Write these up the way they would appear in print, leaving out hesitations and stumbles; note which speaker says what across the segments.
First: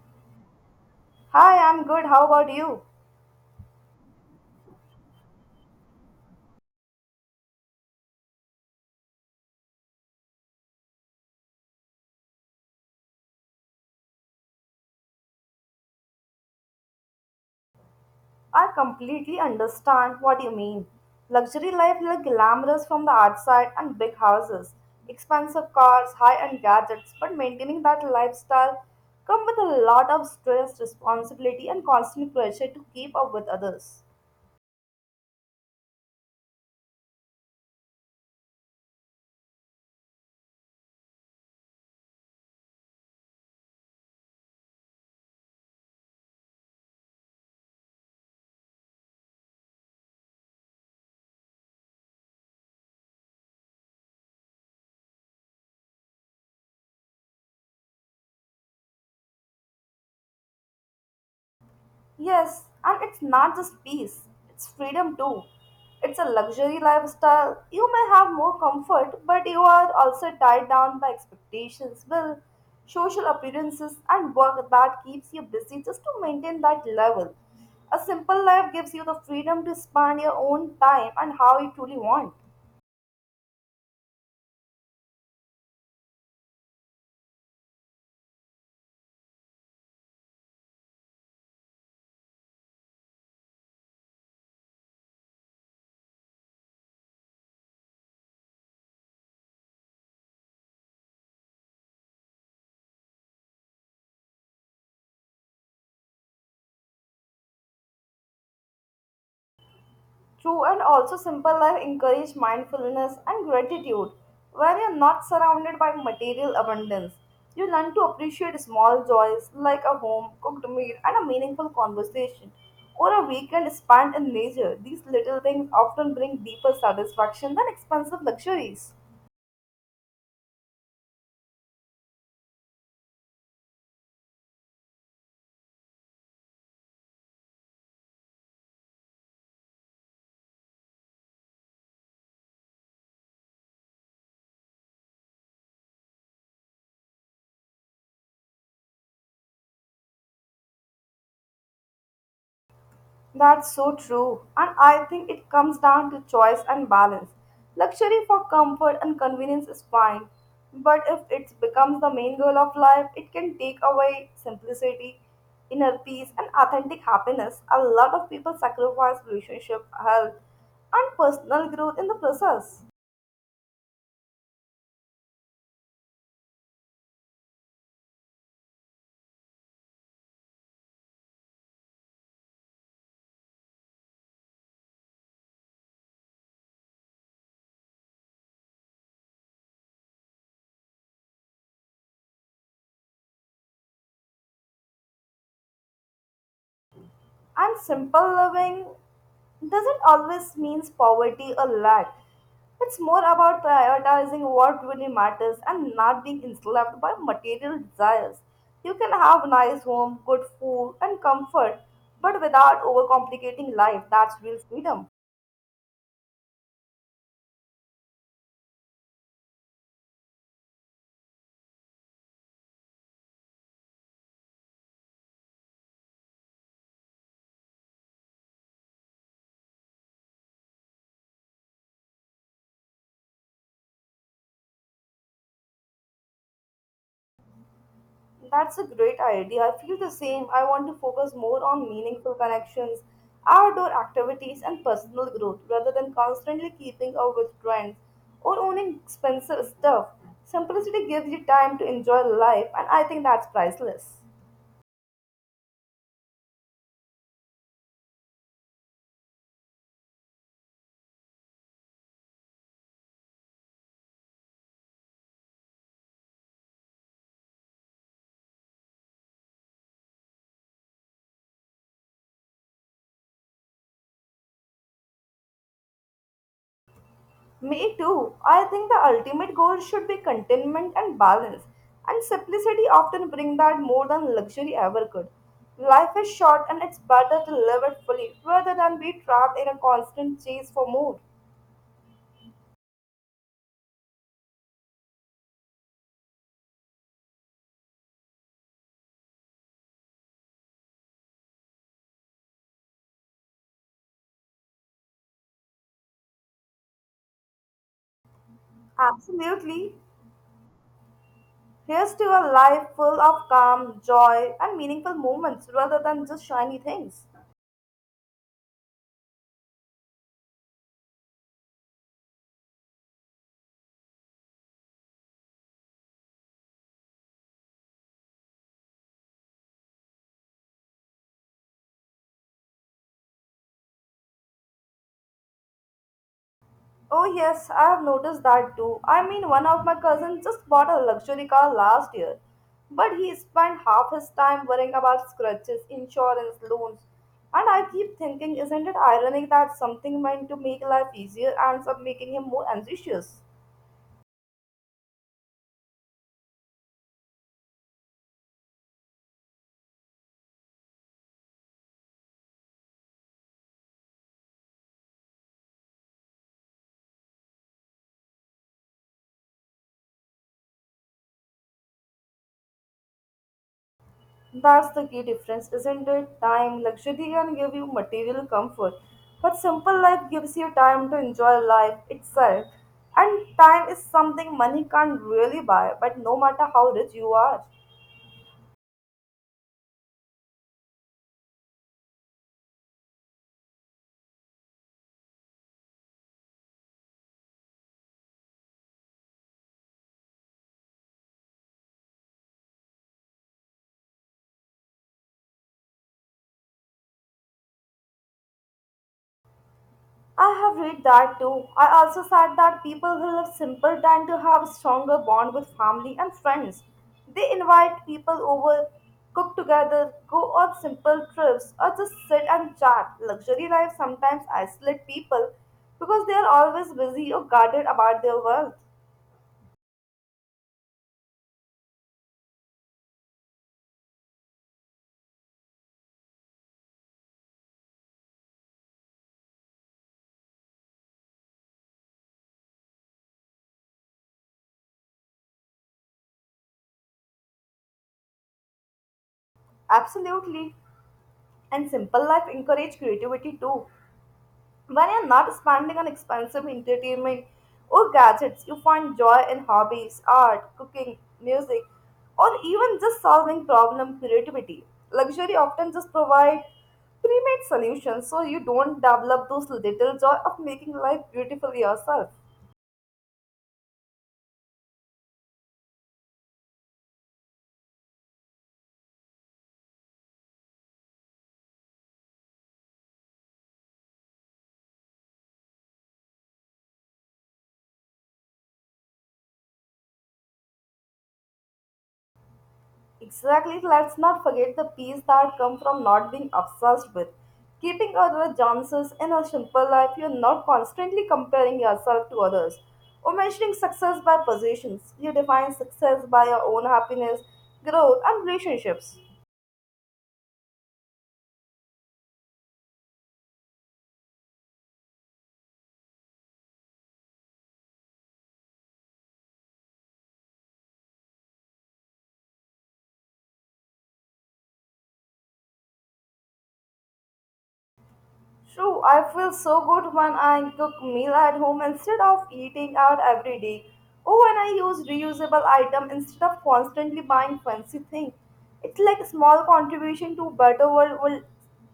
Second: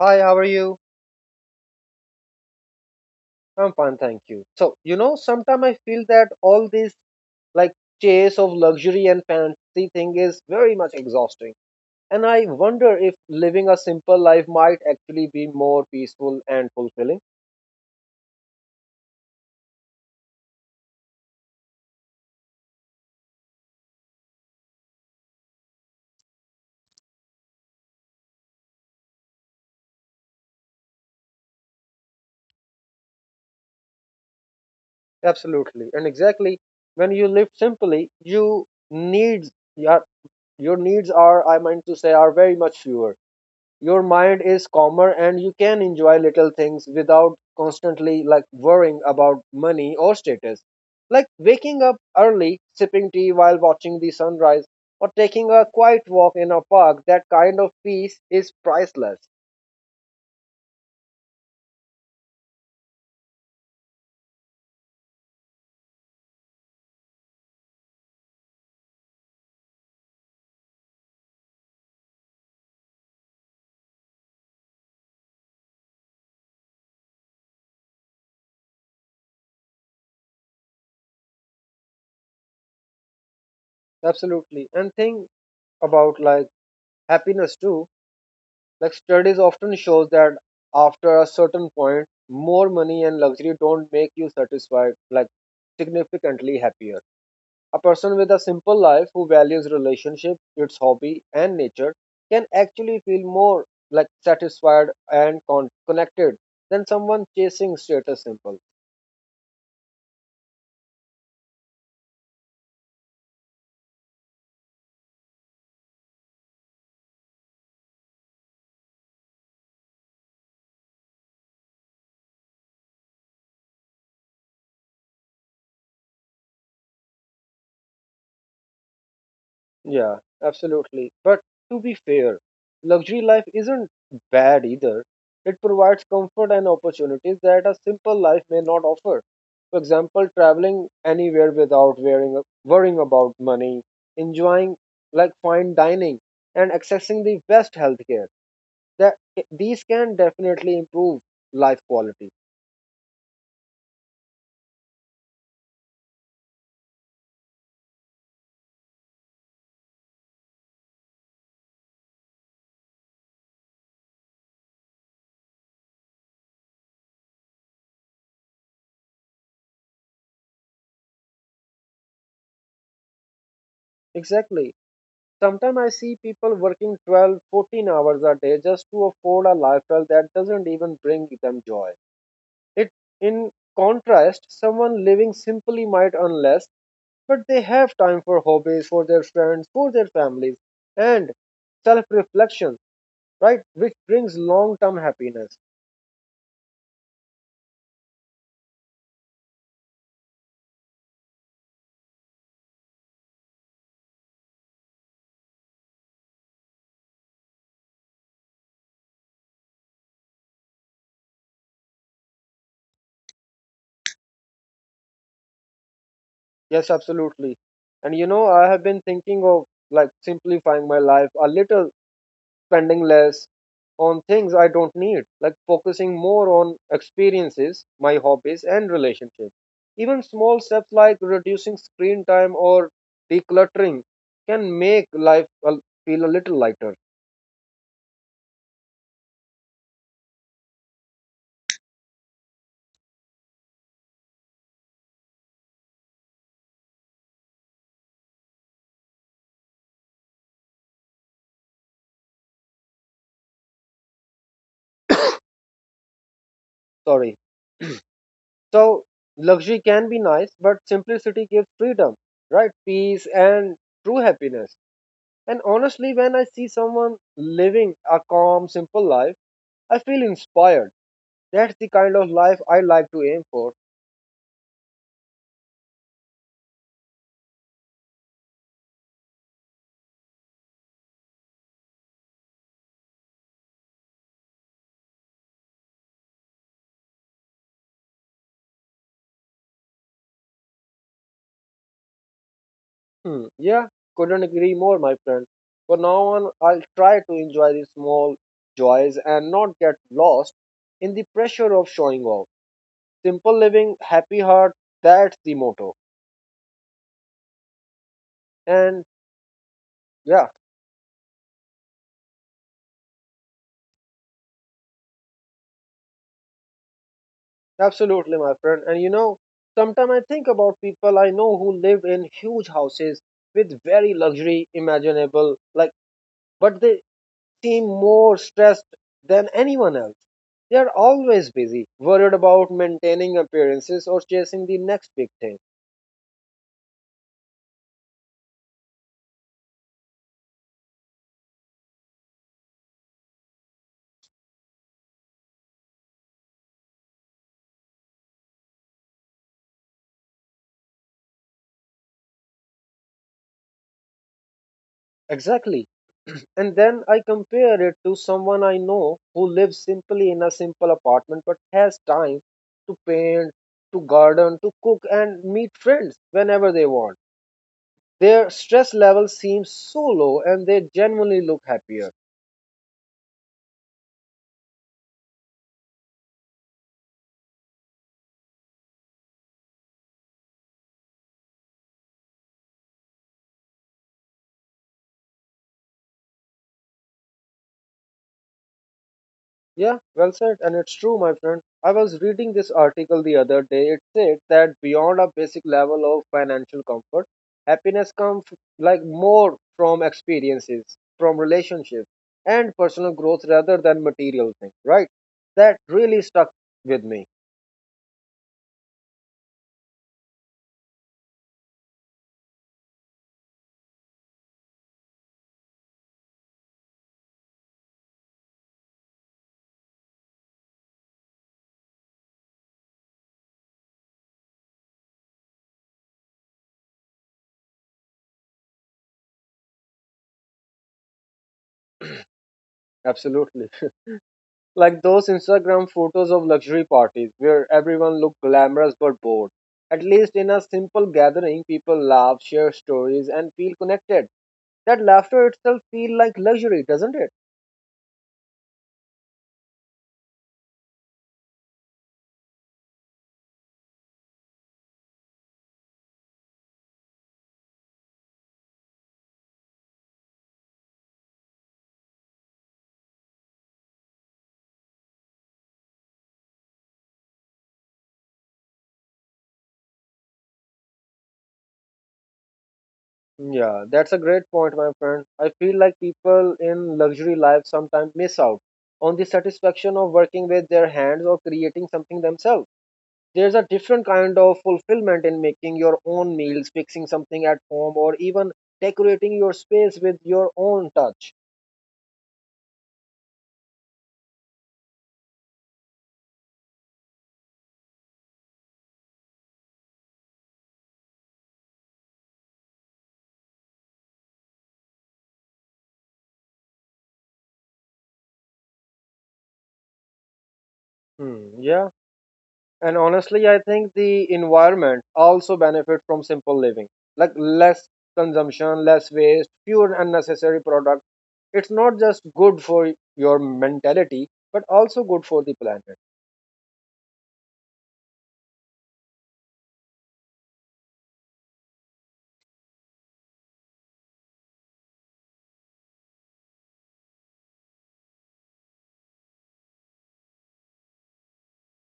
Speaker 1: Hi, how are you?
Speaker 2: Hi, I'm good. How about you?
Speaker 1: I'm fine, thank you. Sometimes I feel that all this like chase of luxury and fancy thing is very much exhausting. And I wonder if living a simple life might actually be more peaceful and fulfilling.
Speaker 2: I completely understand what you mean. Luxury life looks glamorous from the outside and big houses, expensive cars, high-end gadgets, but maintaining that lifestyle comes with a lot of stress, responsibility, and constant pressure to keep up with others.
Speaker 1: Absolutely. And exactly when you live simply, needs your your needs are, I meant to say, are very much fewer. Your mind is calmer and you can enjoy little things without constantly worrying about money or status, like waking up early, sipping tea while watching the sunrise, or taking a quiet walk in a park. That kind of peace is priceless.
Speaker 2: Yes, and it's not just peace, it's freedom too. It's a luxury lifestyle. You may have more comfort, but you are also tied down by expectations, will, social appearances, and work that keeps you busy just to maintain that level. A simple life gives you the freedom to spend your own time and how you truly want.
Speaker 1: Absolutely. And think about, happiness too. Like studies often shows that after a certain point more money and luxury don't make you satisfied, like significantly happier. A person with a simple life who values relationship, its hobby, and nature can actually feel more, like, satisfied and connected than someone chasing status symbol.
Speaker 2: True, and also simple life encourage mindfulness and gratitude. When you're not surrounded by material abundance, you learn to appreciate small joys like a home, cooked meal, and a meaningful conversation, or a weekend spent in nature. These little things often bring deeper satisfaction than expensive luxuries.
Speaker 1: Yeah, absolutely. But to be fair, luxury life isn't bad either. It provides comfort and opportunities that a simple life may not offer. For example, traveling anywhere without worrying about money, enjoying like fine dining, and accessing the best healthcare, that these can definitely improve life quality.
Speaker 2: That's so true. And I think it comes down to choice and balance. Luxury for comfort and convenience is fine. But if it becomes the main goal of life, it can take away simplicity, inner peace, and authentic happiness. A lot of people sacrifice relationship, health, and personal growth in the process.
Speaker 1: Exactly. Sometimes I see people working 12 14 hours a day just to afford a lifestyle that doesn't even bring them joy. It in contrast, someone living simply might earn less, but they have time for hobbies, for their friends, for their families, and self reflection, right, which brings long term happiness.
Speaker 2: And simple living doesn't always mean poverty or lack. It's more about prioritizing what really matters and not being enslaved by material desires. You can have nice home, good food, and comfort, but without overcomplicating life. That's real freedom.
Speaker 1: Yes, absolutely. And you know, I have been thinking of, like, simplifying my life a little, spending less on things I don't need, like focusing more on experiences, my hobbies, and relationships. Even small steps like reducing screen time or decluttering can make feel a little lighter.
Speaker 2: That's a great idea. I feel the same. I want to focus more on meaningful connections, outdoor activities, and personal growth rather than constantly keeping up with trends or owning expensive stuff. Simplicity gives you time to enjoy life, and I think that's priceless.
Speaker 1: Sorry. So, luxury can be nice, but simplicity gives freedom, right? Peace and true happiness. And honestly, when I see someone living a calm, simple life, I feel inspired. That's the kind of life I like to aim for.
Speaker 2: Me too. I think the ultimate goal should be contentment and balance, and simplicity often bring that more than luxury ever could. Life is short, and it's better to live it fully rather than be trapped in a constant chase for more.
Speaker 1: Hmm. Yeah, couldn't agree more, my friend. For now on, I'll try to enjoy the small joys and not get lost in the pressure of showing off. Simple living, happy heart, that's the motto. And
Speaker 2: Absolutely.
Speaker 1: yeah,
Speaker 2: Here's to a life full of calm, joy, and meaningful moments rather than just shiny things.
Speaker 1: absolutely, my friend. And you know, sometimes I think about people I know who live in huge houses with very luxury imaginable, like, but they seem more stressed than anyone else. They are always busy, worried about maintaining appearances or chasing the next big thing.
Speaker 2: Oh, yes, I have noticed that too. I mean, one of my cousins just bought a luxury car last year, but he spent half his time worrying about scratches, insurance, loans. And I keep thinking, isn't it ironic that something meant to make life easier ends up making him more anxious?
Speaker 1: Exactly. And then I compare it to someone I know who lives simply in a simple apartment but has time to paint, to garden, to cook, and meet friends whenever they want. Their stress level seems so low and they genuinely look happier.
Speaker 2: That's the key difference, isn't it? Time, luxury can give you material comfort, but simple life gives you time to enjoy life itself. And time is something money can't really buy, but no matter how rich you are.
Speaker 1: Yeah, well said. And it's true, my friend. I was reading this article the other day. It said that beyond a basic level of financial comfort, happiness comes, like, more from experiences, from relationships, and personal growth rather than material things, right? That really stuck with me.
Speaker 2: I have read that too. I also said that people who live simple tend to have a stronger bond with family and friends. They invite people over, cook together, go on simple trips, or just sit and chat. Luxury life sometimes isolates people because they are always busy or guarded about their wealth.
Speaker 1: Absolutely. Like those Instagram photos of luxury parties where everyone looked glamorous but bored. At least in a simple gathering, people laugh, share stories, and feel connected. That laughter itself feel like luxury, doesn't it?
Speaker 2: Absolutely. And simple life encourage creativity too. When you're not spending on expensive entertainment or gadgets, you find joy in hobbies, art, cooking, music, or even just solving problem creativity. Luxury often just provide pre-made solutions so you don't develop those little joy of making life beautiful yourself.
Speaker 1: Yeah, that's a great point, my friend. I feel like people in luxury life sometimes miss out on the satisfaction of working with their hands or creating something themselves. There's a different kind of fulfillment in making your own meals, fixing something at home, or even decorating your space with your own touch.
Speaker 2: Exactly, let's not forget the peace that come from not being obsessed with. Keeping other chances in a simple life, you're not constantly comparing yourself to others or measuring success by positions. You define success by your own happiness, growth, and relationships.
Speaker 1: Hmm, yeah. And honestly, I think the environment also benefits from simple living, like less consumption, less waste, fewer unnecessary products. It's not just good for your mentality but also good for the planet.
Speaker 2: True, I feel so good when I cook meal at home instead of eating out every day. Or when I use reusable item instead of constantly buying fancy things. It's like a small contribution to better world,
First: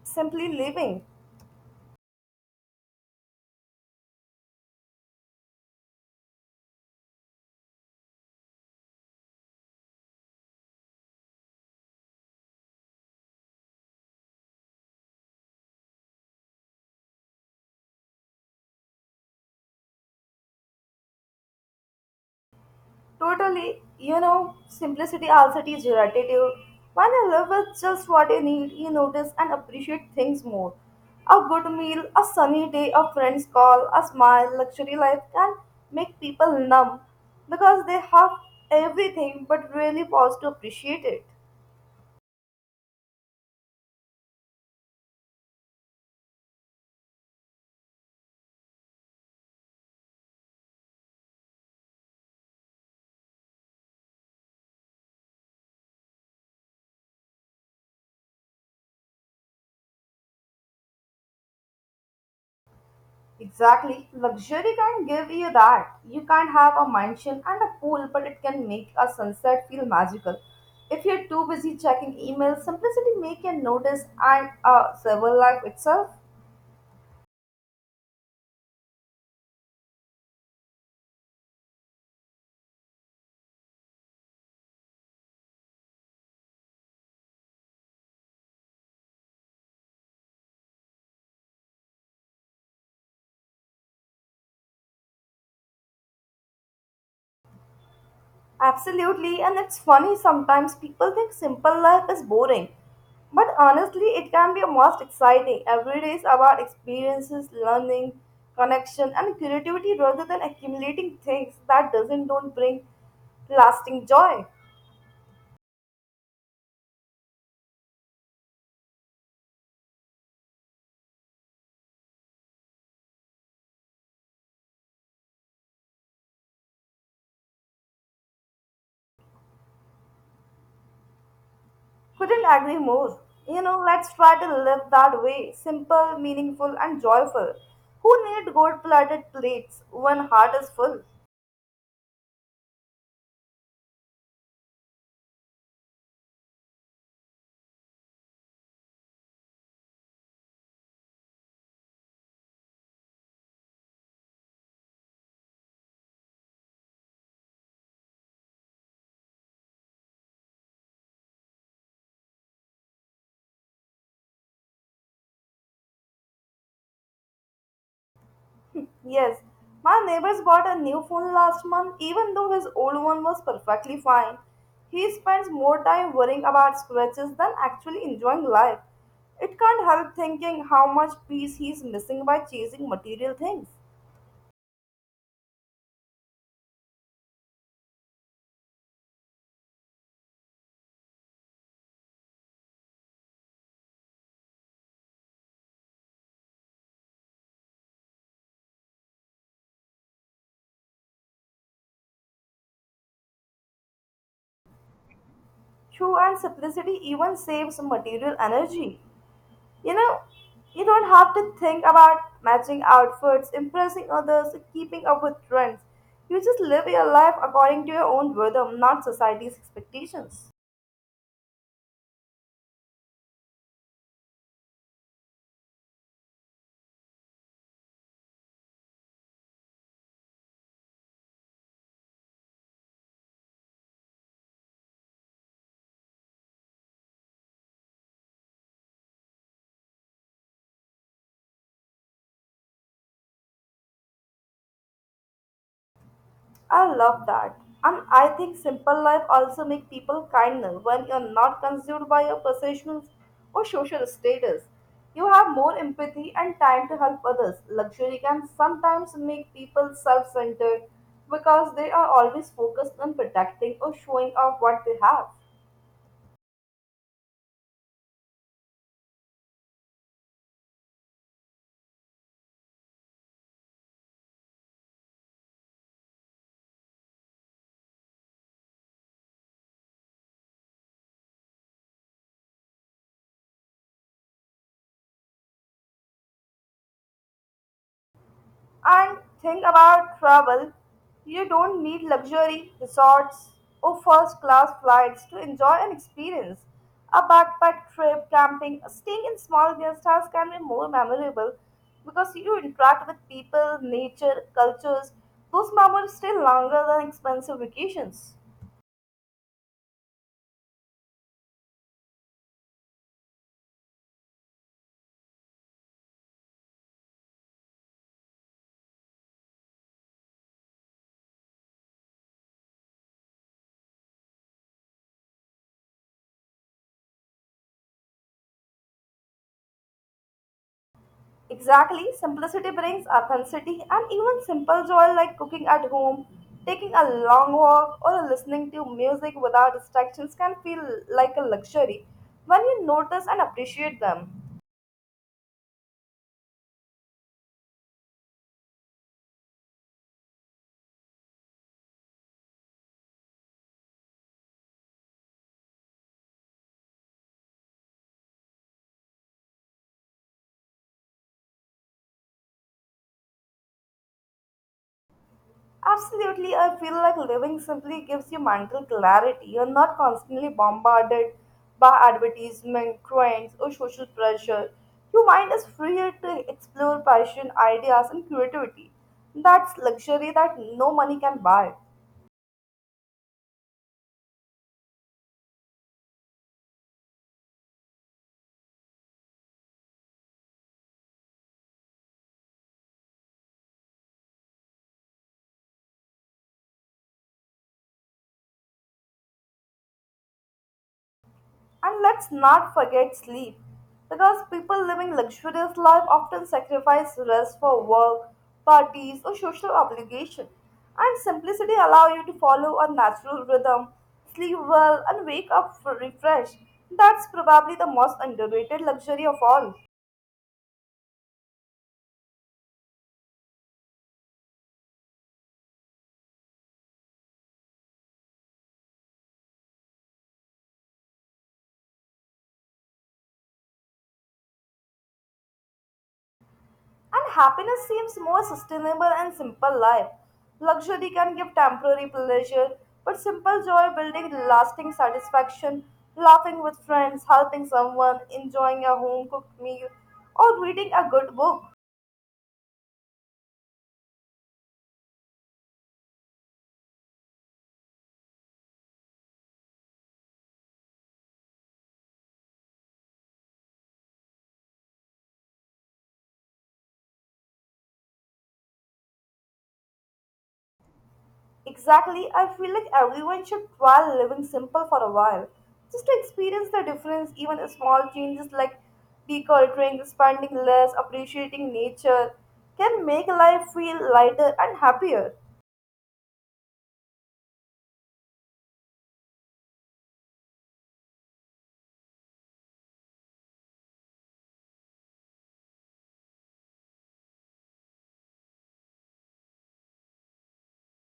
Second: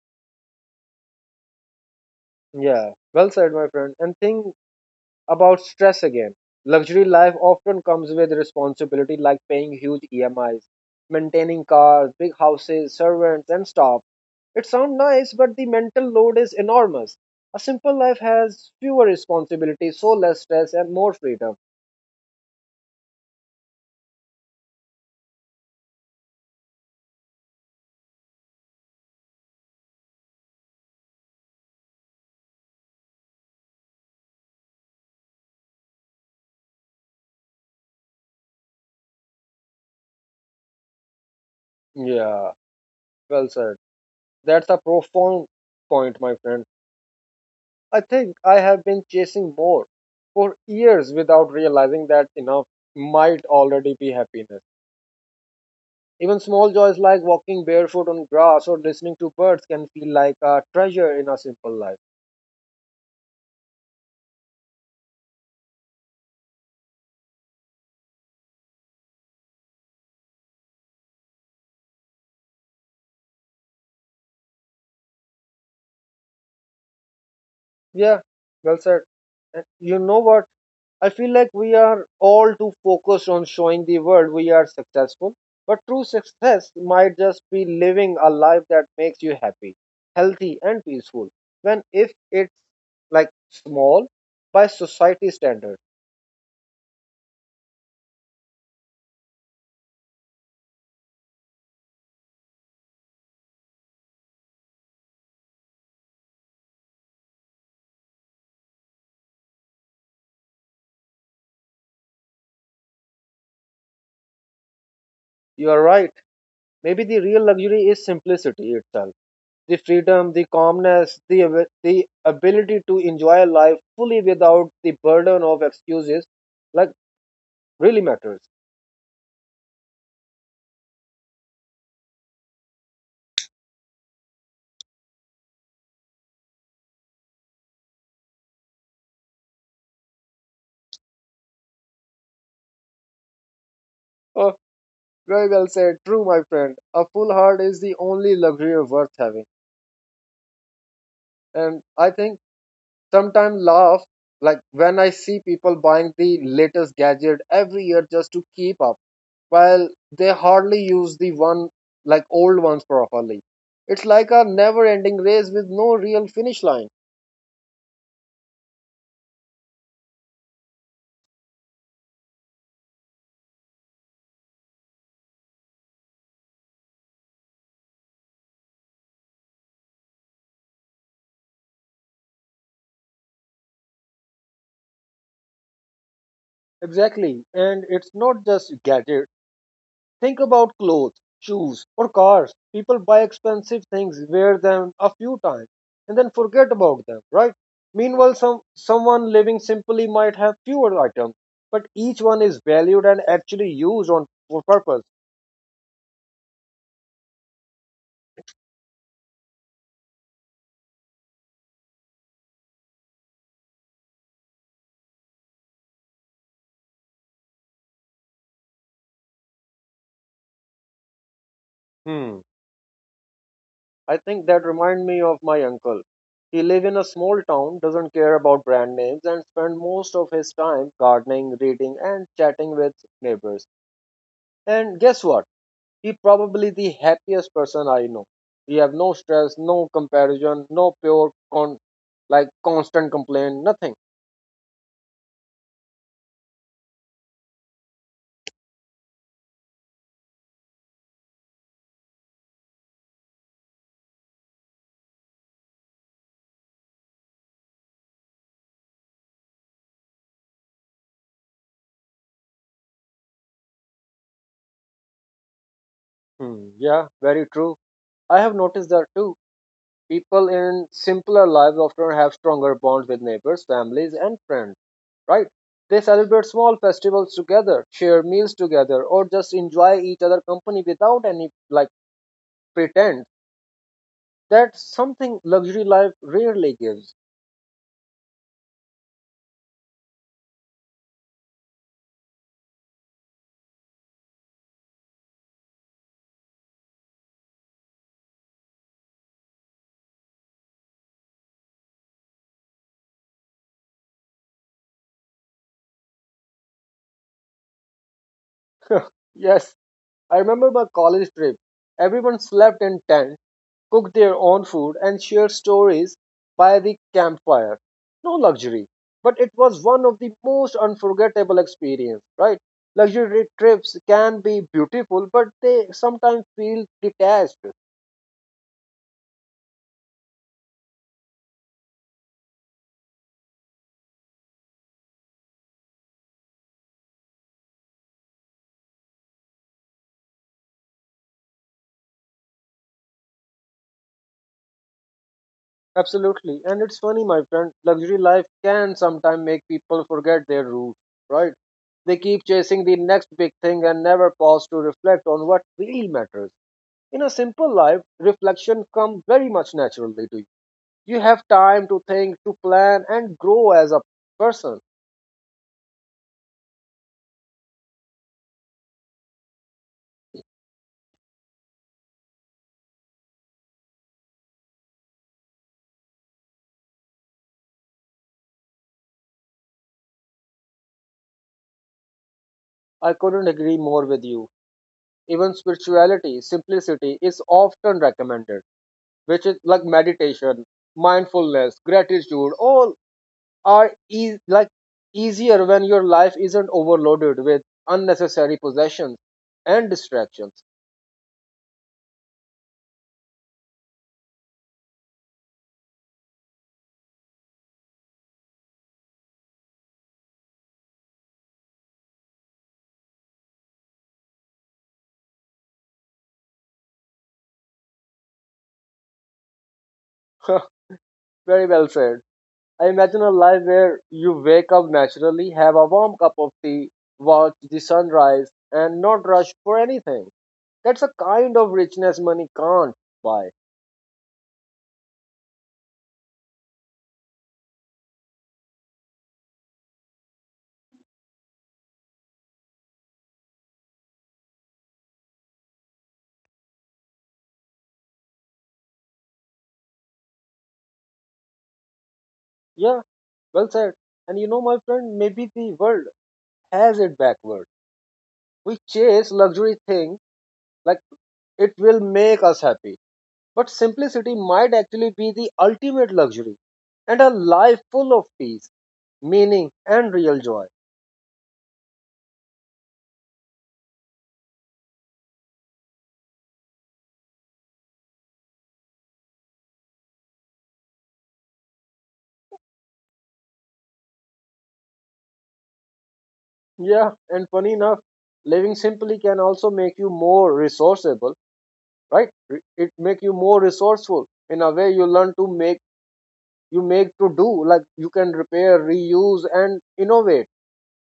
Speaker 2: simply living.
Speaker 1: Yeah, well said, my friend. And think about stress again. Luxury life often comes with responsibility, like paying huge emis, maintaining cars, big houses, servants, and staff. It sounds nice but the mental load is enormous. A simple life has fewer responsibilities, so less stress and more freedom.
Speaker 2: Totally, you know, simplicity also teaches gratitude. When you live with just what you need, you notice and appreciate things more. A good meal, a sunny day, a friend's call, a smile, luxury life can make people numb because they have everything but really pause to appreciate it.
Speaker 1: Yeah, well said. That's a profound point, my friend. I think I have been chasing more for years without realizing that enough might already be happiness. Even small joys like walking barefoot on grass or listening to birds can feel like a treasure in a simple life.
Speaker 2: Exactly. Luxury can give you that. You can have a mansion and a pool, but it can make a sunset feel magical. If you're too busy checking emails, simplicity make you notice and civil life itself.
Speaker 1: Yeah, well said. And you know what? I feel like we are all too focused on showing the world we are successful, but true success might just be living a life that makes you happy, healthy, and peaceful. When if it's, like, small by society standard.
Speaker 2: Absolutely, and it's funny sometimes people think simple life is boring. But honestly, it can be most exciting. Every day is about experiences, learning, connection, and creativity rather than accumulating things that doesn't don't bring lasting joy.
Speaker 1: You are right. Maybe the real luxury is simplicity itself. The freedom, the calmness, the ability to enjoy life fully without the burden of excuses, like really matters.
Speaker 2: Couldn't agree more. You know, let's try to live that way simple, meaningful, and joyful. Who need gold plated plates when heart is full?
Speaker 1: Uh, Very well said. True, my friend. A full heart is the only luxury worth having. And I think sometimes laugh like when I see people buying the latest gadget every year just to keep up, while they hardly use the one like old ones properly. It's like a never ending race with no real finish line.
Speaker 2: Yes, my neighbor's bought a new phone last month, even though his old one was perfectly fine. He spends more time worrying about scratches than actually enjoying life. It can't help thinking how much peace he's missing by chasing material things.
Speaker 1: Exactly. And it's not just gadgets. Think about clothes, shoes, or cars. People buy expensive things, wear them a few times, and then forget about them, right? Meanwhile, someone living simply might have fewer items, but each one is valued and actually used on for purpose.
Speaker 2: True and simplicity even saves material energy. You know, you don't have to think about matching outfits, impressing others, or keeping up with trends. You just live your life according to your own rhythm, not society's expectations.
Speaker 1: Hmm. I think that remind me of my uncle. He live in a small town, doesn't care about brand names, and spend most of his time gardening, reading, and chatting with neighbors. And guess what? He probably the happiest person I know. He have no stress, no comparison, no pure con like constant complaint, nothing.
Speaker 2: I love that. And I think simple life also make people kinder when you're not consumed by your possessions or social status. You have more empathy and time to help others. Luxury can sometimes make people self-centered because they are always focused on protecting or showing off what they have.
Speaker 1: Hmm, yeah, very true. I have noticed that too. People in simpler lives often have stronger bonds with neighbors, families, and friends, right? They celebrate small festivals together, share meals together, or just enjoy each other company without any like pretend. That's something luxury life rarely gives.
Speaker 2: And think about travel. You don't need luxury resorts or first class flights to enjoy an experience. A backpack trip, camping, staying in small guest houses can be more memorable because you interact with people, nature, cultures. Those memories stay longer than expensive vacations.
Speaker 1: Yes, I remember my college trip. Everyone slept in tents, cooked their own food, and shared stories by the campfire. No luxury, but it was one of the most unforgettable experience, right? Luxury trips can be beautiful, but they sometimes feel detached.
Speaker 2: Exactly, simplicity brings authenticity, and even simple joy like cooking at home, taking a long walk, or listening to music without distractions can feel like a luxury when you notice and appreciate them.
Speaker 1: Absolutely. And it's funny, my friend, luxury life can sometimes make people forget their roots, right? They keep chasing the next big thing and never pause to reflect on what really matters. In a simple life, reflection comes very much naturally to you. You have time to think, to plan, and grow as a person.
Speaker 2: Absolutely, I feel like living simply gives you mental clarity. You're not constantly bombarded by advertisement, trends, or social pressure. Your mind is freer to explore passion, ideas, and creativity. That's luxury that no money can buy.
Speaker 1: I couldn't agree more with you. Even spirituality, simplicity is often recommended, which is like meditation, mindfulness, gratitude, all are like easier when your life isn't overloaded with unnecessary possessions and distractions.
Speaker 2: And let's not forget sleep, because people living luxurious life often sacrifice rest for work, parties, or social obligation. And simplicity allow you to follow a natural rhythm, sleep well, and wake up refreshed. That's probably the most underrated luxury of all.
Speaker 1: Very well said. I imagine a life where you wake up naturally, have a warm cup of tea, watch the sunrise, and not rush for anything. That's a kind of richness money can't buy.
Speaker 2: And happiness seems more sustainable and simple life. Luxury can give temporary pleasure, but simple joy building lasting satisfaction, laughing with friends, helping someone, enjoying a home cooked meal, or reading a good book.
Speaker 1: Yeah, well said. And you know, my friend, maybe the world has it backward. We chase luxury things like it will make us happy. But simplicity might actually be the ultimate luxury and a life full of peace, meaning, and real joy.
Speaker 2: Exactly, I feel like everyone should try living simple for a while. Just to experience the difference, even small changes like decluttering, spending less, appreciating nature, can make life feel lighter and happier.
Speaker 1: Yeah, and funny enough, living simply can also make you more resourceable, right? It make you more resourceful in a way you learn to make you make to do like you can repair, reuse, and innovate.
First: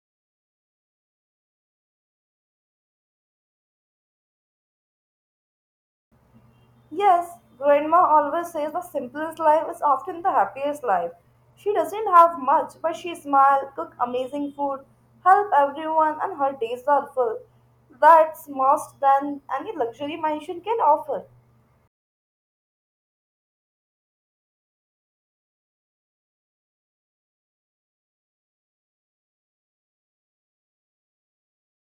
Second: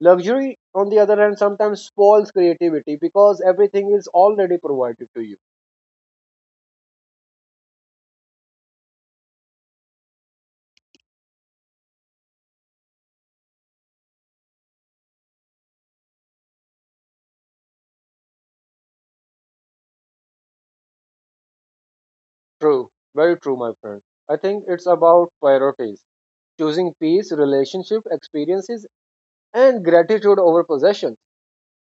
Speaker 1: Luxury, on the other hand, sometimes spoils creativity because everything is already provided to you.
Speaker 2: Yes, grandma always says the simplest life is often the happiest life. She doesn't have much, but she smiles, cook amazing food, help everyone, and her days are full. That's more than any luxury mansion can offer.
Speaker 1: True, very true, my friend. I think it's about priorities, choosing peace, relationship, experiences, and gratitude over possession,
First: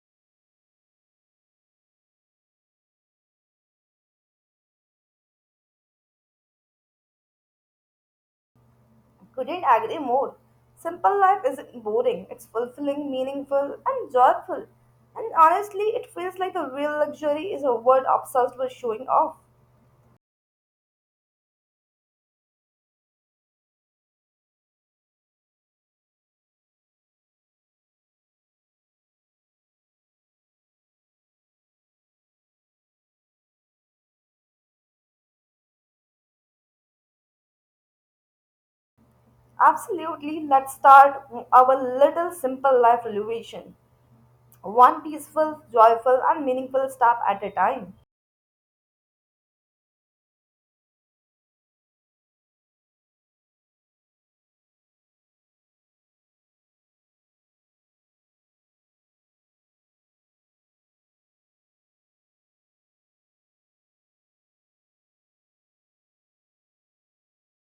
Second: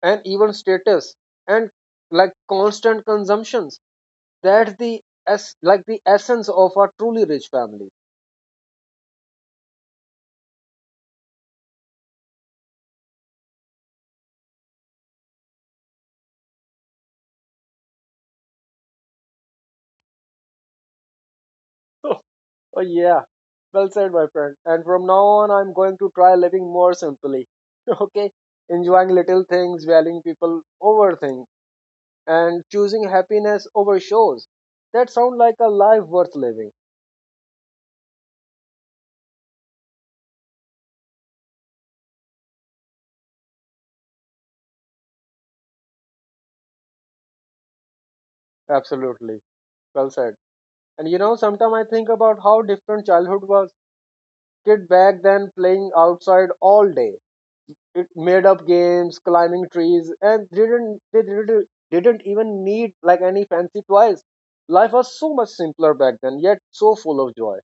Speaker 1: and even status, and like constant consumptions. That's the, as like, the essence of a truly rich family.
Speaker 2: Couldn't agree more. Simple life isn't boring, it's fulfilling, meaningful, and joyful. And honestly, it feels like the real luxury is a word obsessed with showing off.
Speaker 1: Oh, oh, yeah. Well said, my friend. And from now on, I'm going to try living more simply. Okay? Enjoying little things, valuing people over things, and choosing happiness over shows. That sounds like a life worth living.
Speaker 2: Absolutely, let's start our little simple life renovation. One peaceful, joyful, and meaningful step at a time.
Speaker 1: Absolutely. Well said. And you know, sometimes I think about how different childhood was. Kid back then playing outside all day, it made up games, climbing trees, and didn't they didn't even need like any fancy toys. Life was so much simpler back then, yet so full of joy.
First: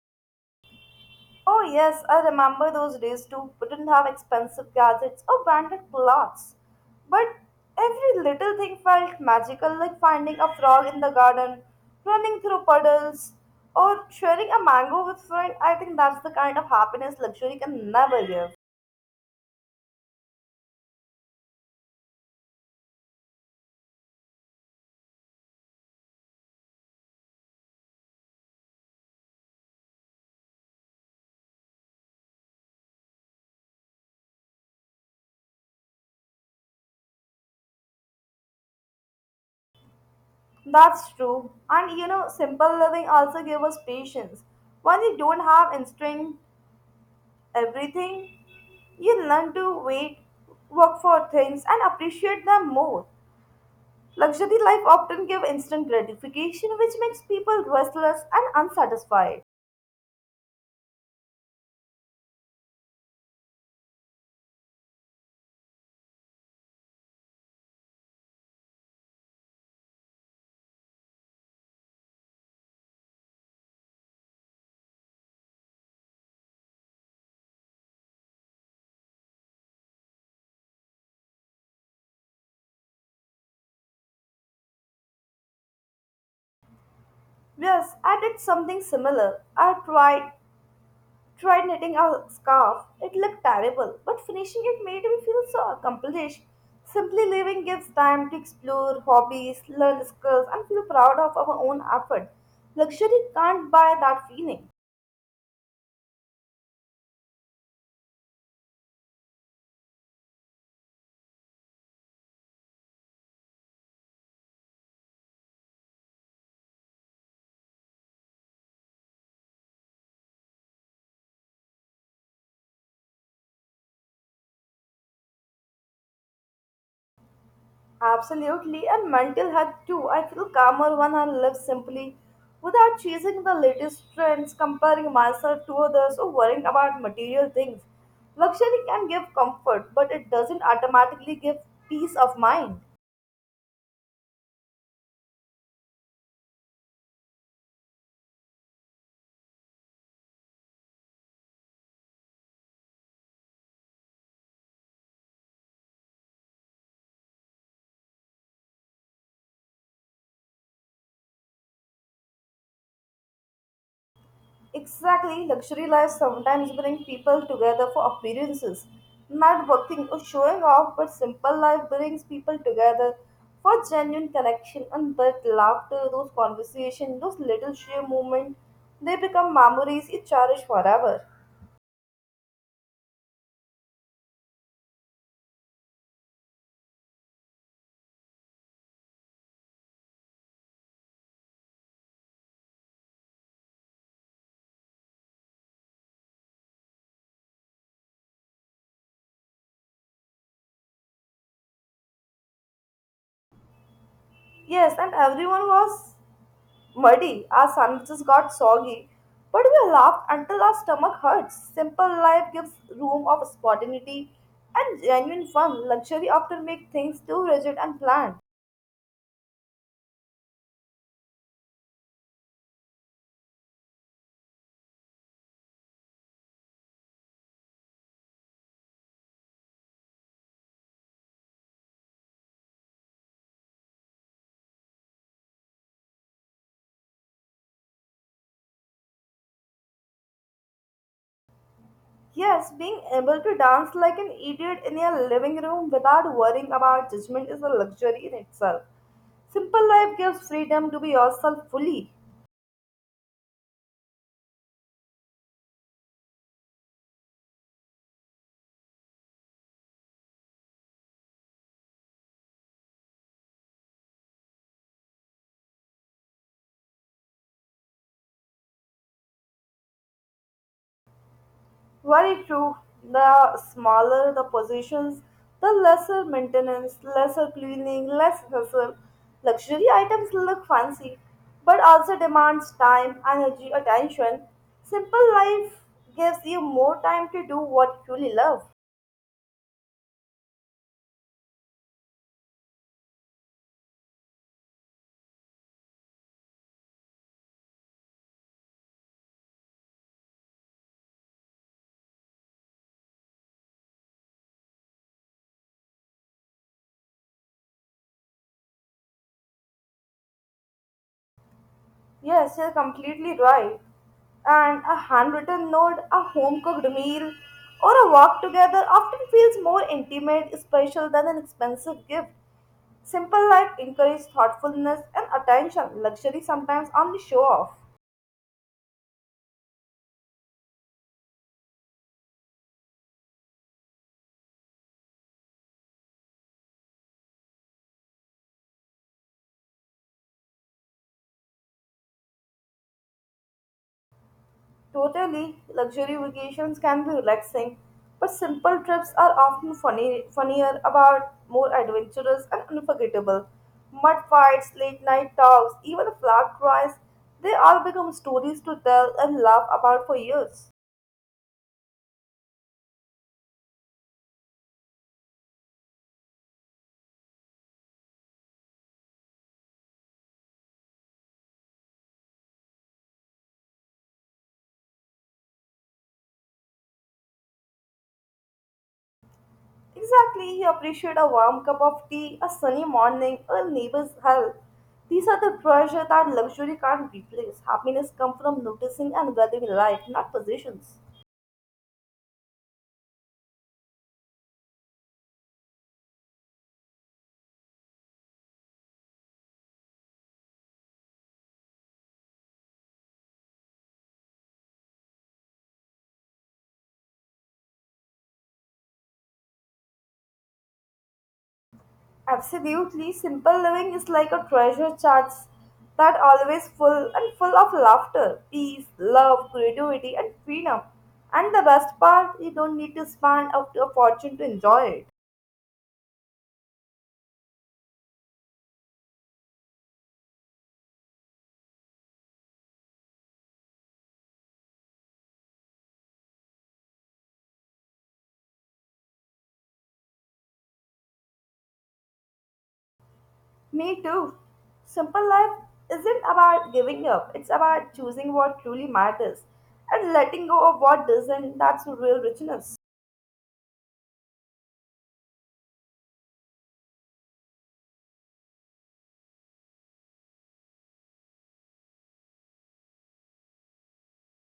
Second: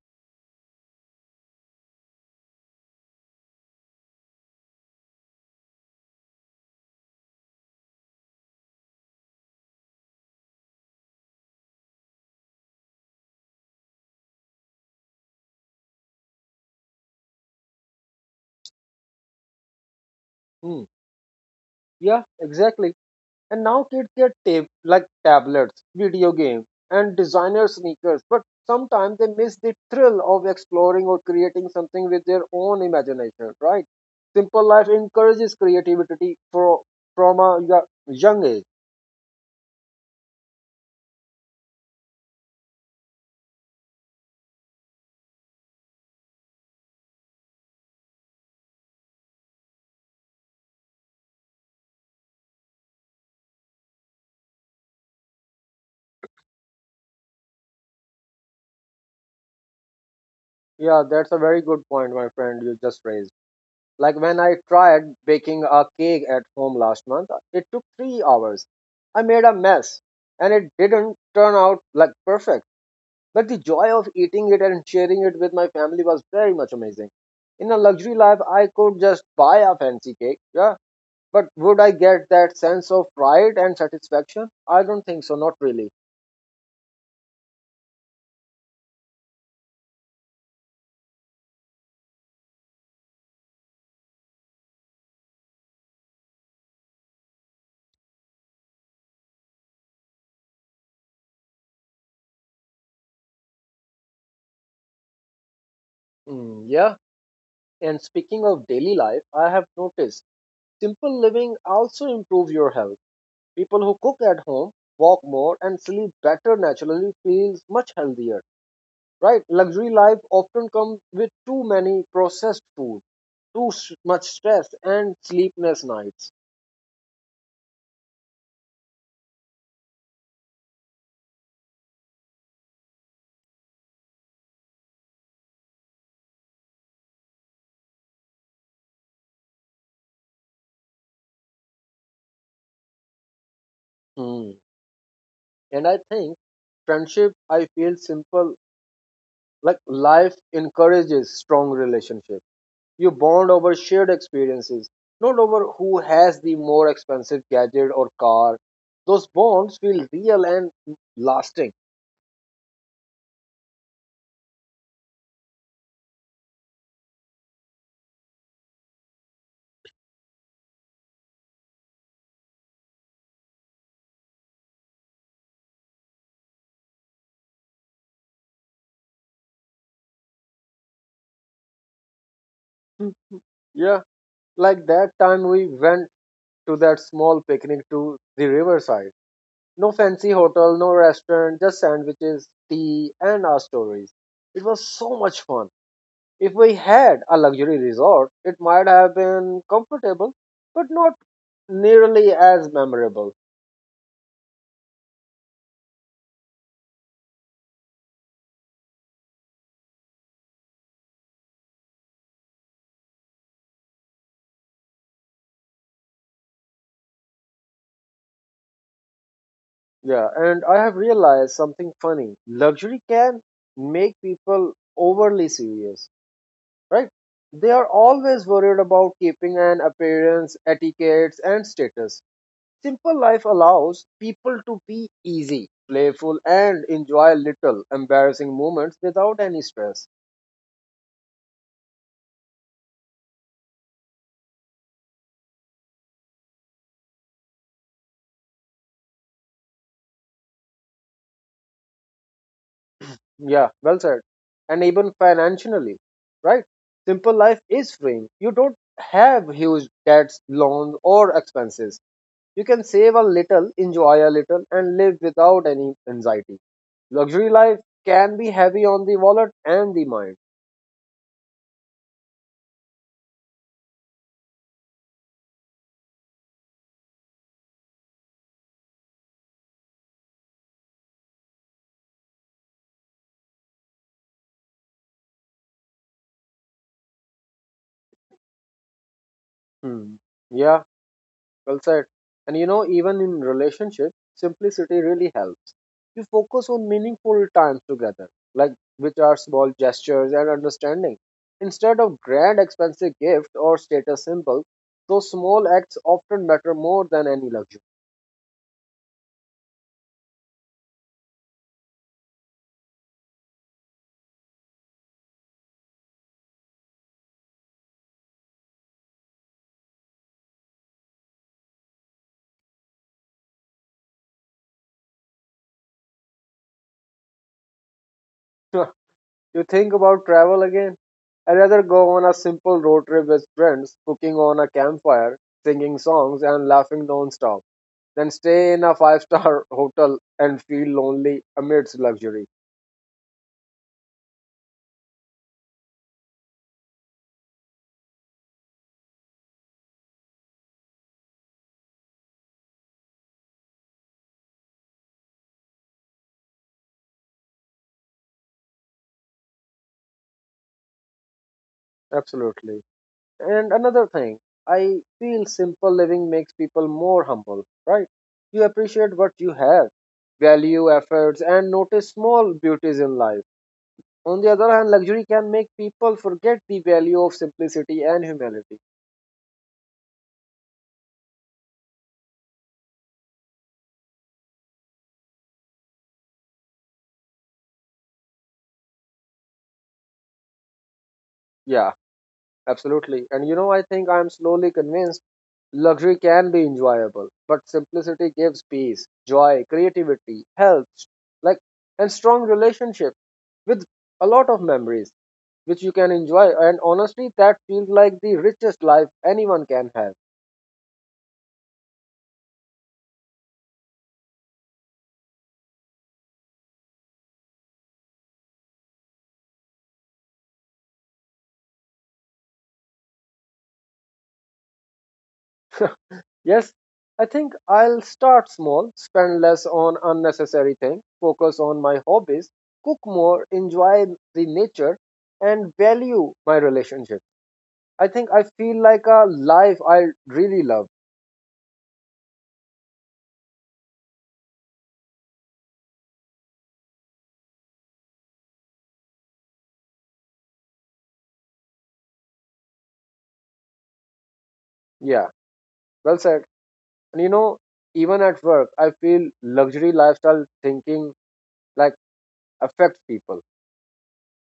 Speaker 2: Oh, yes, I remember those days too. Wouldn't have expensive gadgets or branded clothes. But every little thing felt magical, like finding a frog in the garden, running through puddles, or sharing a mango with friend. I think that's the kind of happiness luxury can never give.
Speaker 1: Hmm. Yeah, exactly. And now kids get like tablets, video games, and designer sneakers, but sometimes they miss the thrill of exploring or creating something with their own imagination. Right? Simple life encourages creativity for from a yo- young age.
Speaker 2: That's true. And you know, simple living also gives us patience. When you don't have instinct everything, you learn to wait, work for things, and appreciate them more. Luxury life often gives instant gratification, which makes people restless and unsatisfied.
Speaker 1: Yeah, that's a very good point, my friend. You just raised. Like when I tried baking a cake at home last month, it took 3 hours. I made a mess and it didn't turn out like perfect. But the joy of eating it and sharing it with my family was very much amazing. In a luxury life, I could just buy a fancy cake, yeah. But would I get that sense of pride and satisfaction? I don't think so, not really.
Speaker 2: Yes, I did something similar. I tried knitting a scarf. It looked terrible, but finishing it made me feel so accomplished. Simply living gives time to explore hobbies, learn skills, and feel proud of our own effort. Luxury can't buy that feeling.
Speaker 1: Mm, yeah. And speaking of daily life, I have noticed simple living also improves your health. People who cook at home, walk more, and sleep better naturally feels much healthier, right? Luxury life often comes with too many processed food, too much stress, and sleepless nights.
Speaker 2: Absolutely, and mental health too. I feel calmer when I live simply without chasing the latest trends, comparing myself to others, or worrying about material things. Luxury can give comfort, but it doesn't automatically give peace of mind.
Speaker 1: Hmm. And I think friendship, I feel simple. Like life encourages strong relationships. You bond over shared experiences, not over who has the more expensive gadget or car. Those bonds feel real and lasting.
Speaker 2: Exactly, luxury lives sometimes bring people together for appearances, not working or showing off, but simple life brings people together for genuine connection and that laughter, those conversations, those little sheer moments, they become memories you cherish forever.
Speaker 1: Hmm. Yeah. Like that time we went to that small picnic to the riverside. No fancy hotel, no restaurant, just sandwiches, tea, and our stories. It was so much fun. If we had a luxury resort, it might have been comfortable, but not nearly as memorable.
Speaker 2: Yes, and everyone was muddy. Our sandwiches got soggy, but we laughed until our stomach hurts. Simple life gives room of spontaneity and genuine fun. Luxury often makes things too rigid and planned.
Speaker 1: Yeah, and I have realized something funny. Luxury can make people overly serious, right? They are always worried about keeping an appearance, etiquettes, and status. Simple life allows people to be easy, playful, and enjoy little embarrassing moments without any stress.
Speaker 2: Yes, being able to dance like an idiot in your living room without worrying about judgment is a luxury in itself. Simple life gives freedom to be yourself fully.
Speaker 1: Yeah, well said. And even financially, right? Simple life is freeing. You don't have huge debts, loans, or expenses. You can save a little, enjoy a little, and live without any anxiety. Luxury life can be heavy on the wallet and the mind.
Speaker 2: Very true. The smaller the positions, the lesser maintenance, lesser cleaning, less hassle. Luxury items look fancy, but also demands time, energy, attention. Simple life gives you more time to do what you truly love.
Speaker 1: Hmm. Yeah, well said. And you know, even in relationships, simplicity really helps. You focus on meaningful times together, like which are small gestures and understanding. Instead of grand expensive gifts or status symbols, those small acts often matter more than any luxury.
Speaker 2: Yes, you're completely right. And a handwritten note, a home cooked meal, or a walk together often feels more intimate, special than an expensive gift. Simple life encourages thoughtfulness and attention. Luxury sometimes only show off.
Speaker 1: You think about travel again? I'd rather go on a simple road trip with friends, cooking on a campfire, singing songs, and laughing non-stop, than stay in a five-star hotel and feel lonely amidst luxury.
Speaker 2: Totally, luxury vacations can be relaxing, but simple trips are often funnier, about more adventurous and unforgettable. Mud fights, late night talks, even flag cries, they all become stories to tell and laugh about for years.
Speaker 1: Absolutely. And another thing, I feel simple living makes people more humble, right? You appreciate what you have, value efforts, and notice small beauties in life. On the other hand, luxury can make people forget the value of simplicity and humility.
Speaker 2: Exactly, you appreciate a warm cup of tea, a sunny morning, a neighbor's help. These are the treasure that luxury can't replace. Happiness comes from noticing and valuing life, not possessions.
Speaker 1: Yeah, absolutely. And you know, I think I'm slowly convinced luxury can be enjoyable, but simplicity gives peace, joy, creativity, health, like, and strong relationship with a lot of memories, which you can enjoy. And honestly, that feels like the richest life anyone can have.
Speaker 2: Absolutely, simple living is like a treasure chest that always full and full of laughter, peace, love, creativity, and freedom. And the best part, you don't need to spend up to a fortune to enjoy it.
Speaker 1: Yes, I think I'll start small, spend less on unnecessary things, focus on my hobbies, cook more, enjoy the nature, and value my relationship. I think I feel like a life I really love.
Speaker 2: Me too. Simple life isn't about giving up, it's about choosing what truly matters and letting go of what doesn't. That's real richness.
Speaker 1: Yeah, well said. And you know, even at work, I feel luxury lifestyle thinking like affects people.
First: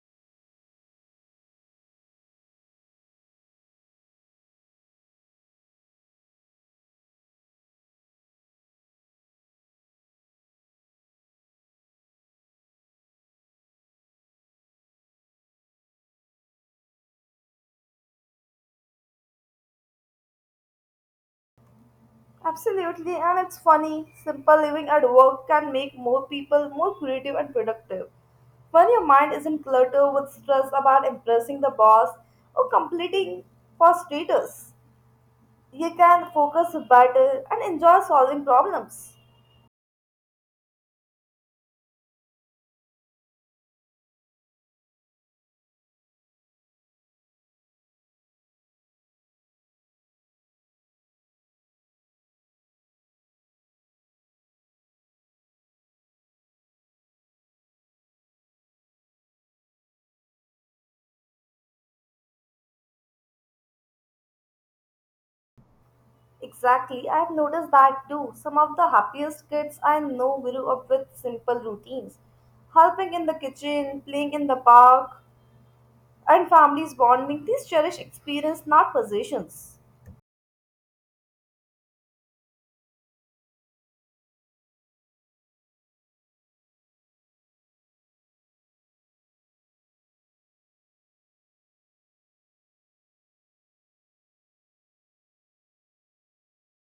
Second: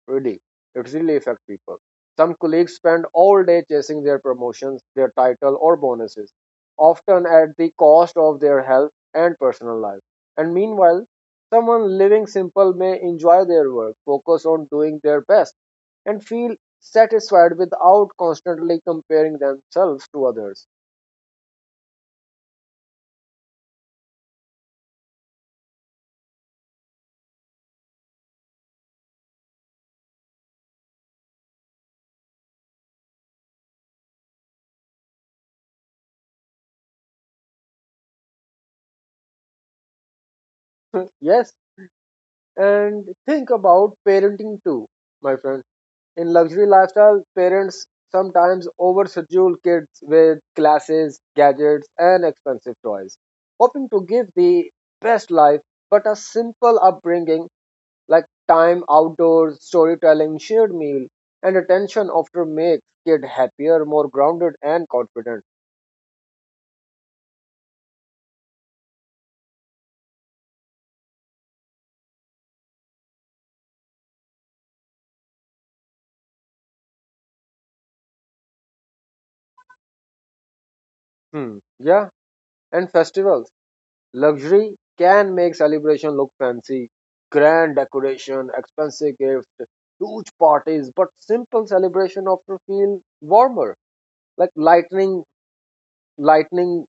Speaker 1: Really, it really affects people. Some colleagues spend all day chasing their promotions, their title, or bonuses, often at the cost of their health and personal life. And meanwhile, someone living simple may enjoy their work, focus on doing their best, and feel satisfied without constantly comparing themselves to others.
Speaker 2: Absolutely, and it's funny. Simple living at work can make more people more creative and productive. When your mind isn't cluttered with stress about impressing the boss or completing for status, you can focus better and enjoy solving problems.
Speaker 1: Yes, and think about parenting too, my friend. In luxury lifestyle, parents sometimes overschedule kids with classes, gadgets, and expensive toys, hoping to give the best life, but a simple upbringing like time outdoors, storytelling, shared meal, and attention often makes kid happier, more grounded, and confident.
Speaker 2: Exactly, I've noticed that too. Some of the happiest kids I know grew up with simple routines. Helping in the kitchen, playing in the park, and families bonding, these cherish experience, not possessions.
Speaker 1: Hmm. Yeah, and festivals. Luxury can make celebration look fancy, grand decoration, expensive gifts, huge parties, but simple celebration often feel warmer, like lightning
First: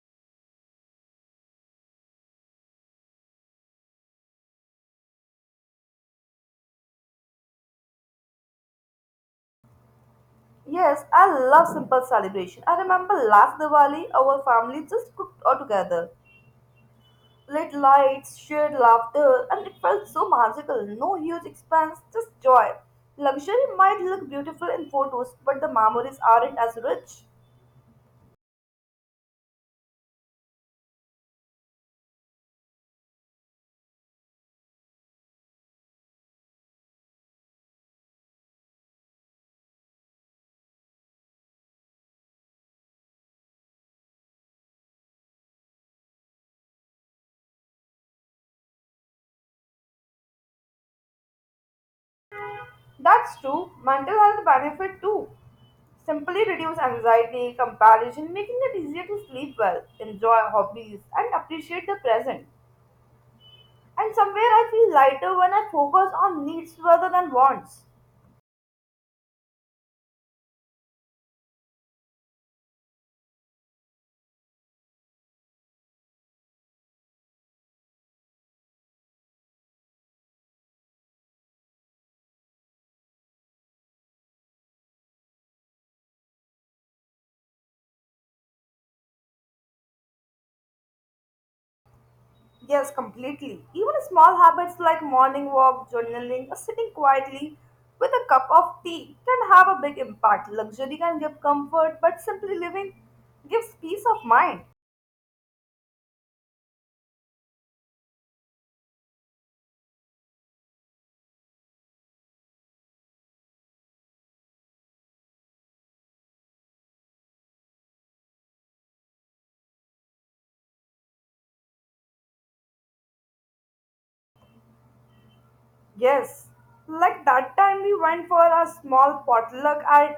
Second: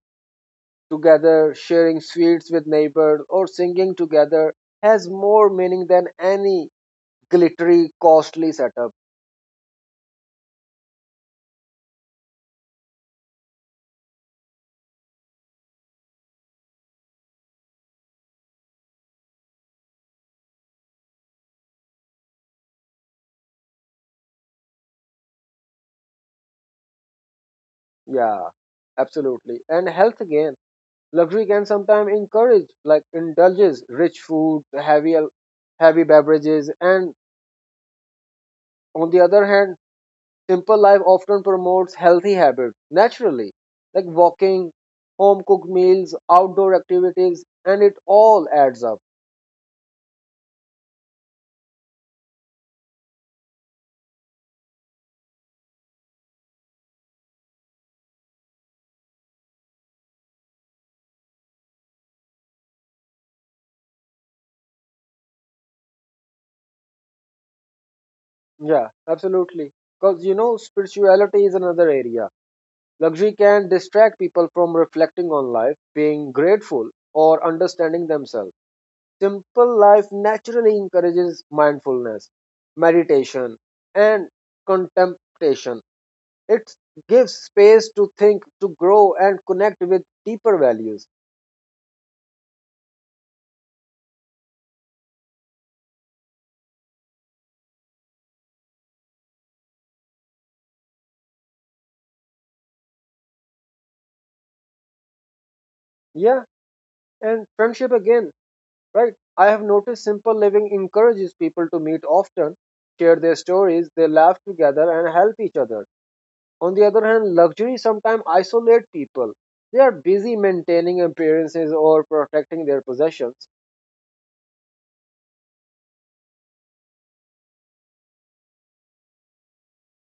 Speaker 1: together, sharing sweets with neighbors, or singing together has more meaning than any glittery, costly setup.
Speaker 2: Yes, I love simple celebration. I remember last Diwali, our family just cooked all together. Lit lights, shared laughter, and it felt so magical. No huge expense, just joy. Luxury might look beautiful in photos, but the memories aren't as rich.
Speaker 1: Yeah, absolutely. And health again. Luxury can sometimes encourage, like indulges rich food, heavy beverages, and on the other hand, simple life often promotes healthy habits naturally, like walking, home cooked meals, outdoor activities, and it all adds up.
Speaker 2: That's true. Mental health benefit too. Simply reduce anxiety, comparison, making it easier to sleep well, enjoy hobbies, and appreciate the present. And somewhere I feel lighter when I focus on needs rather than wants.
Speaker 1: Yeah, absolutely. Because you know, spirituality is another area. Luxury can distract people from reflecting on life, being grateful, or understanding themselves. Simple life naturally encourages mindfulness, meditation, and contemplation. It gives space to think, to grow, and connect with deeper values.
Speaker 2: Yes, completely. Even small habits like morning walk, journaling, or sitting quietly with a cup of tea can have a big impact. Luxury can give comfort, but simply living gives peace of mind.
Speaker 1: Yeah, and friendship again, right? I have noticed simple living encourages people to meet often, share their stories, they laugh together, and help each other. On the other hand, luxury sometimes isolates people. They are busy maintaining appearances or protecting their possessions.
Speaker 2: Yes, like that time we went for a small potluck at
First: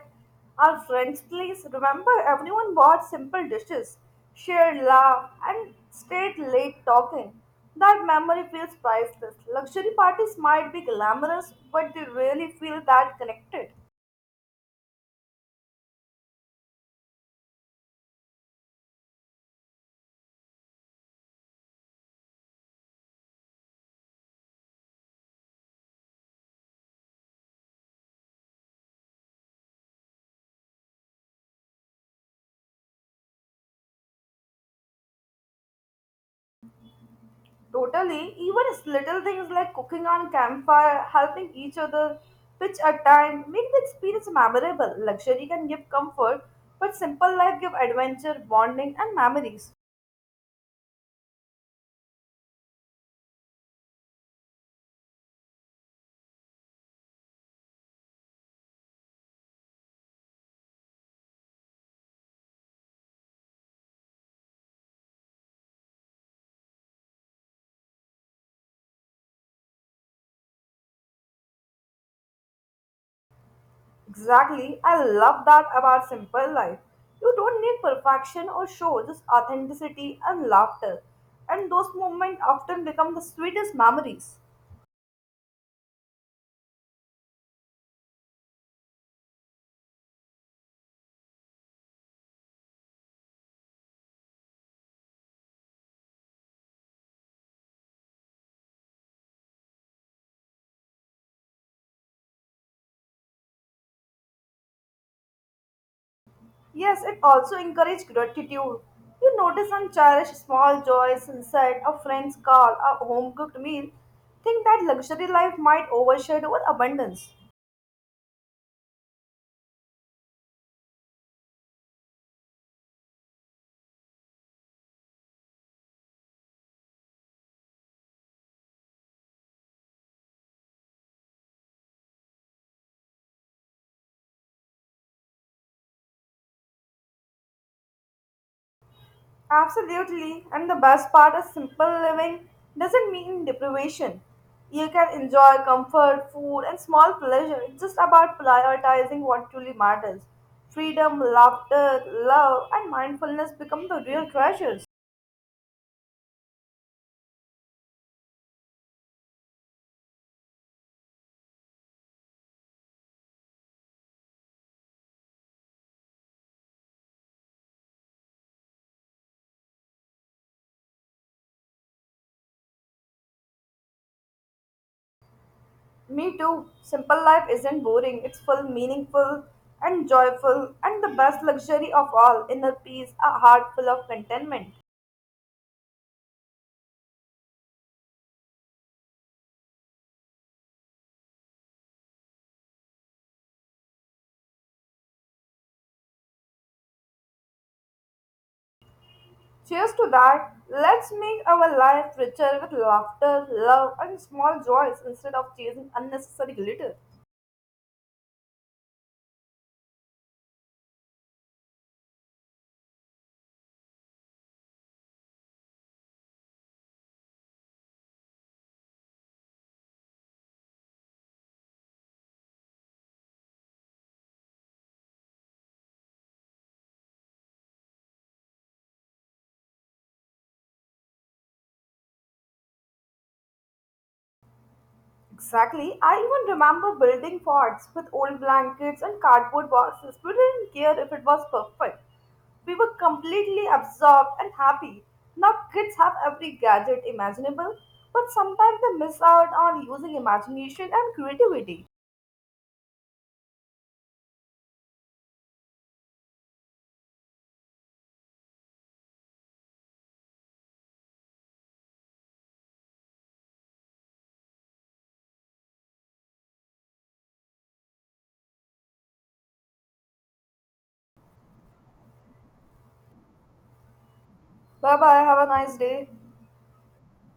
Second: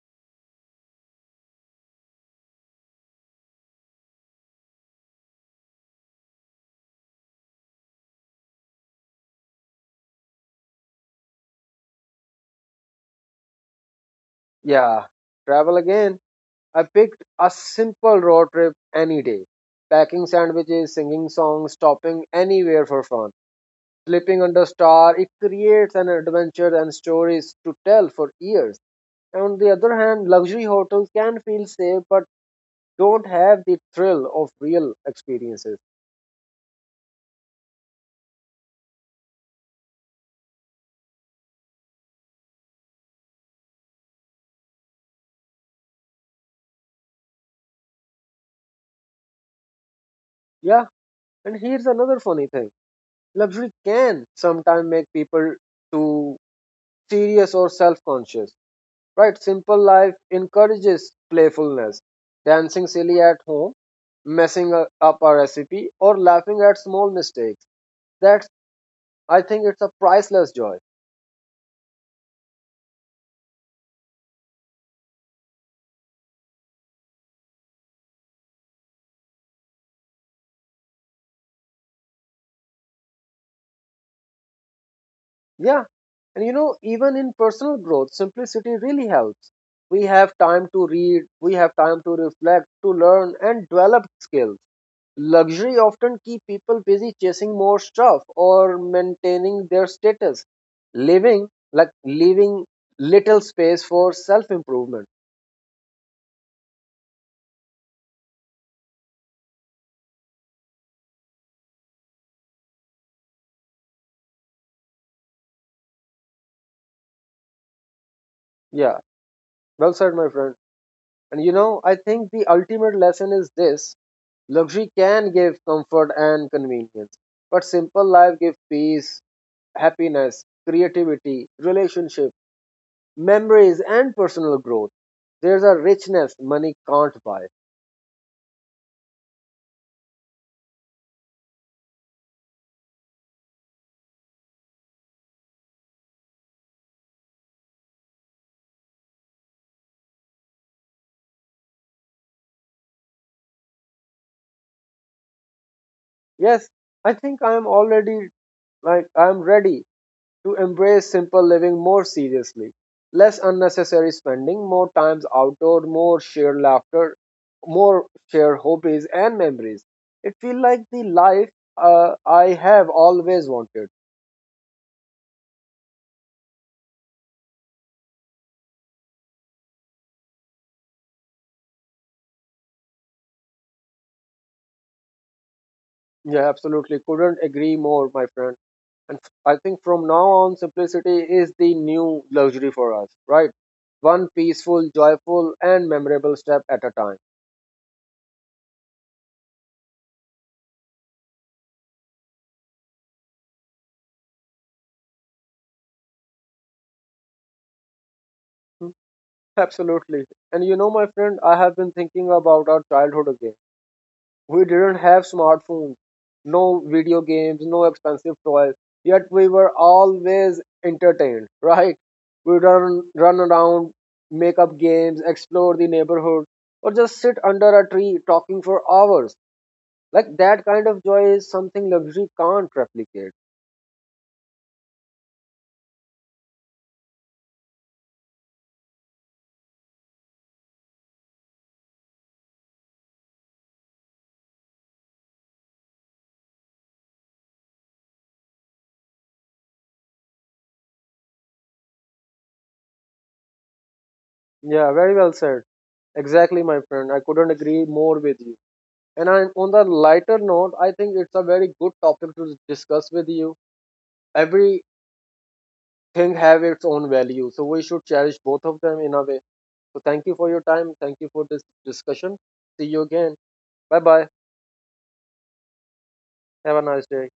Speaker 2: our friend's place. Remember, everyone bought simple dishes, shared laugh, and stayed late talking. That memory feels priceless. Luxury parties might be glamorous, but they really feel that connected.
Speaker 1: Yeah, travel again. I picked a simple road trip any day, packing sandwiches, singing songs, stopping anywhere for fun. Sleeping under a star, it creates an adventure and stories to tell for years. And on the other hand, luxury hotels can feel safe but don't have the thrill of real experiences.
Speaker 2: Totally, even little things like cooking on campfire, helping each other pitch a tent, make the experience memorable. Luxury can give comfort, but simple life give adventure, bonding, and memories.
Speaker 1: Yeah, and here's another funny thing. Luxury can sometimes make people too serious or self-conscious. Right? Simple life encourages playfulness. Dancing silly at home, messing up a recipe, or laughing at small mistakes. That's, I think it's a priceless joy.
Speaker 2: Exactly, I love that about simple life. You don't need perfection or show, just authenticity and laughter. And those moments often become the sweetest memories.
Speaker 1: Yeah, and you know, even in personal growth, simplicity really helps. We have time to read, we have time to reflect, to learn, and develop skills. Luxury often keep people busy chasing more stuff or maintaining their status, living like leaving little space for self-improvement.
Speaker 2: Yes, it also encourages gratitude. You notice and cherish small joys, sunset, a friend's call, a home cooked meal. Think that luxury life might overshadow with abundance.
Speaker 1: Yeah, well said, my friend. And you know, I think the ultimate lesson is this: luxury can give comfort and convenience, but simple life gives peace, happiness, creativity, relationship, memories, and personal growth. There's a richness money can't buy.
Speaker 2: Absolutely, and the best part is simple living doesn't mean deprivation. You can enjoy comfort, food, and small pleasure. It's just about prioritizing what truly matters. Freedom, laughter, love, and mindfulness become the real treasures.
Speaker 1: Yes, I think I am ready to embrace simple living more seriously. Less unnecessary spending, more times outdoor, more shared laughter, more shared hobbies and memories. It feels like the life I have always wanted.
Speaker 2: Me too. Simple life isn't boring. It's full, meaningful, and joyful, and the best luxury of all inner peace, a heart full of contentment.
Speaker 1: Yeah, absolutely. Couldn't agree more, my friend. And I think from now on, simplicity is the new luxury for us, right? One peaceful, joyful, and memorable step at a time.
Speaker 2: Cheers to that. Let's make our life richer with laughter, love, and small joys instead of chasing unnecessary glitter.
Speaker 1: Hmm, absolutely. And you know, my friend, I have been thinking about our childhood again. We didn't have smartphones, no video games, no expensive toys, yet we were always entertained, right? We run around, make up games, explore the neighborhood, or just sit under a tree talking for hours. Like that kind of joy is something luxury can't replicate.
Speaker 2: Exactly. I even remember building forts with old blankets and cardboard boxes. We didn't care if it was perfect. We were completely absorbed and happy. Now kids have every gadget imaginable, but sometimes they miss out on using imagination and creativity.
Speaker 1: Yeah, very well said. Exactly, my friend. I couldn't agree more with you. And I, on the lighter note, I think it's a very good topic to discuss with you. Everything have its own value, so we should cherish both of them in a way. So thank you for your time. Thank you for this discussion. See you again. Bye bye.
Speaker 2: Bye bye. Have a nice day.
Speaker 1: Have a nice day.